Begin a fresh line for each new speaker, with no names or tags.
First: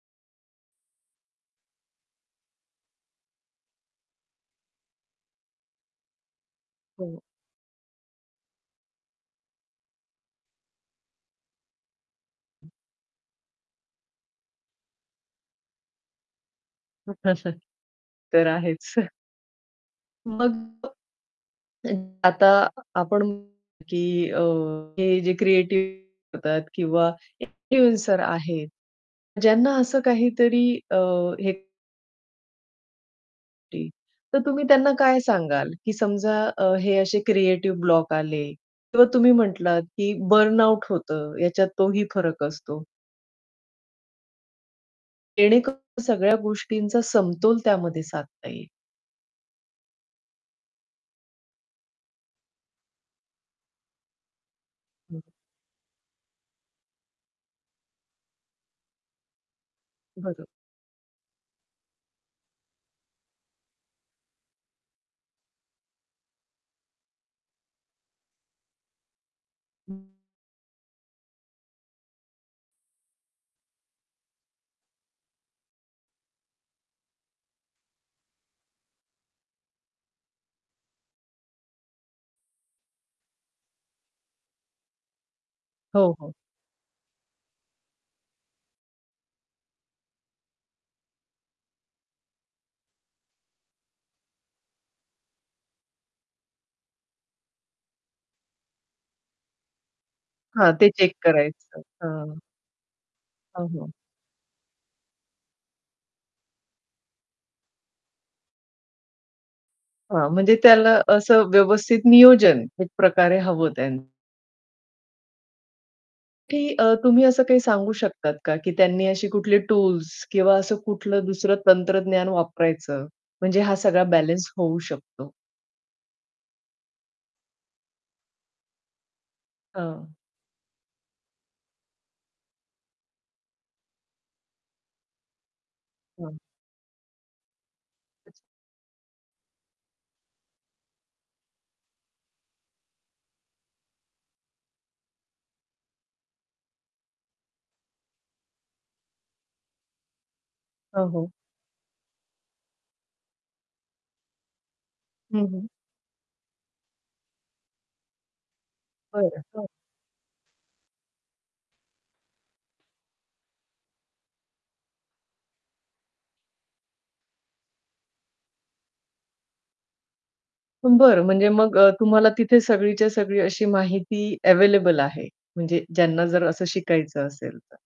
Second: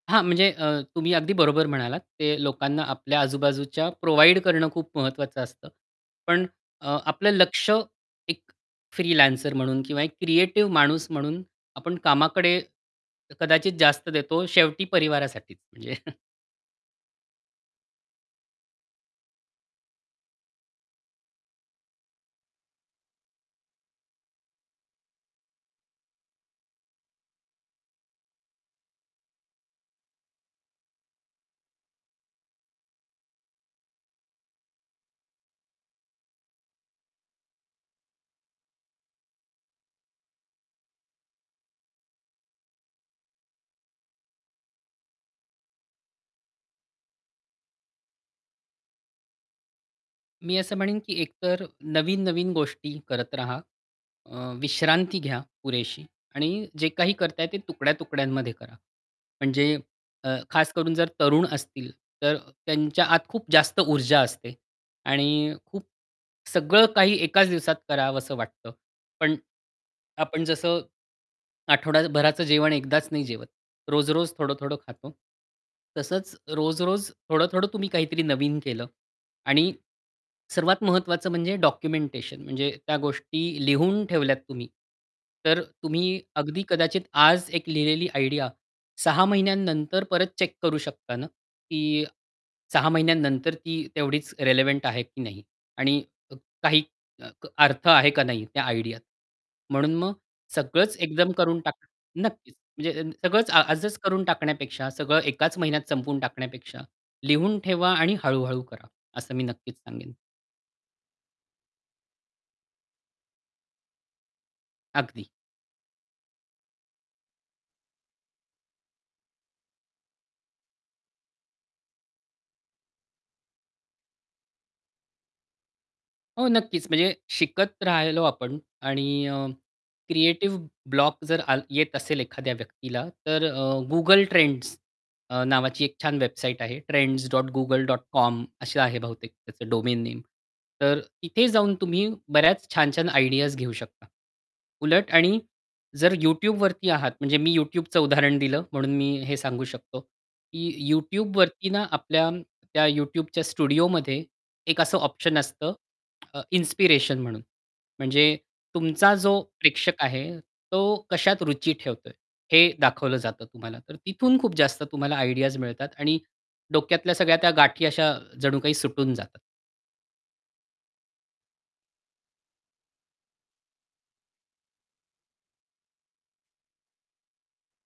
हां, म्हणजे अ, तुम्ही अगदी बरोबर म्हणालात, ते लोकांना आपल्या आजूबाजूच्या प्रोव्हाईड करणं खूप महत्वाचं असतं. पण अ,
हो.
आपलं लक्ष एक फ्रीलॅन्सर म्हणून किंवा एक क्रिएटिव्ह माणूस म्हणून आपण कामाकडे कदाचित जास्त देतो शेवटी परिवारासाठीच म्हणजे
[unintelligible] तर आहेच. मग अ, आता आपण म्हण की अ, हे जे क्रिएटिव्ह होता किंवा इन्फ्लुएन्सर आहेत, ज्यांना असं काहीतरी अ, हे [unintelligible] तर तुम्ही त्यांना काय सांगाल? की समजा अ, हे असे क्रिएटिव्ह ब्लॉक आले किंवा तुम्ही म्हटलात की बर्नआउट होतं, ह्याच्यात तोही फरक असतो जेणेकरून सगळ्या गोष्टींचा समतोल त्यामध्ये साधता येईल.
मी असं म्हणेन की एकतर नवीन-नवीन गोष्टी करत रहा. अ, विश्रांती
हं.
घ्या पुरेशी आणि जे काही करताय ते तुकड्या-तुकड्यांमध्ये करा. म्हणजे अ,
बरोबर.
खास करून जर तरुण असतील, तर त्यांच्या आत खूप जास्त ऊर्जा असते. आणि खूप सगळं काही एकाच दिवसात करावसं वाटतं. पण
हं.
आपण जसं, आठवडाभराचं जेवण एकदाच नाही जेवत. रोज-रोज थोडं-थोडं खातो, तसंच रोज-रोज थोडं-थोडं तुम्ही काहीतरी नवीन केलं आणि सर्वात महत्वाचं म्हणजे डॉक्युमेंटेशन म्हणजे त्या गोष्टी लिहून ठेवल्यात तुम्ही, तर
हो,
तुम्ही
हो.
अगदी कदाचित आज एक लिहिलेली आयडिया 6 महिन्यानंतर परत चेक करू शकता ना, की 6 महिन्यानंतर ती तेवढीच रेलेव्हंट आहे की नाही? आणि अ काही अ, अर्थ आहे का नाही त्या आयडियात. म्हणून मग
हां, ते
सगळंच
चेक
एकदम करून
करायचं.
टाक
हां.
नक्कीच, म्हणजे अ, सगळंच आ
हो, हो.
आजच करून टाकण्यापेक्षा सगळं एकाच महिन्यात संपवून टाकण्यापेक्षा लिहून ठेवा आणि हळू-हळू करा असं मी नक्कीच सांगेन.
हां, म्हणजे त्याला असं व्यवस्थित नियोजन एक प्रकारे हवं त्यांन
अगदी.
की अ, तुम्ही असं काही सांगू शकतात का? की त्यांनी अशी कुठली टूल्स किंवा असं कुठलं दुसरं तंत्रज्ञान वापरायचं, म्हणजे हा सगळा बॅलन्स होऊ शकतो?
हो. नक्कीच, म्हणजे शिकत राहिलो आपण आणि अ,
हां.
क्रिएटिव्ह ब्लॉक जर आल येत असेल एखाद्या व्यक्तीला, तर अ, Google Trends अ, नावाची एक छान
हां.
वेबसाईट आहे
[unintelligible]
trends.google.com अशी आहे बहुतेक त्याचं डोमेन नेम. तर इथे जाऊन तुम्ही बऱ्याच छान-छान आयडियाज घेऊ शकता. उलट आणि जर YouTubeवरती आहात, म्हणजे मी YouTubeचं उदाहरण दिलं म्हणून मी हे सांगू शकतो की
हो, हो.
YouTubeवरती ना, आपल्या त्या YouTubeच्या स्टुडिओमध्ये एक असं ऑप्शन
हं, हं.
असतं अ, इन्स्पिरेशन म्हणून, म्हणजे तुमचा जो
बरं. हं.
प्रेक्षक आहे, तो कशात रुची ठेवतोय? हे दाखवलं जातं तुम्हाला. तर तिथून खूप जास्त तुम्हाला आयडियाज मिळतात आणि डोक्यातल्या सगळ्या त्या गाठी अशा जणू काही सुटून जातात.
बरं. म्हणजे मग अ, तुम्हाला तिथे सगळीच्या सगळी अशी माहिती अवेलेबल आहे, म्हणजे ज्यांना जर असं शिकायचं असेल तर.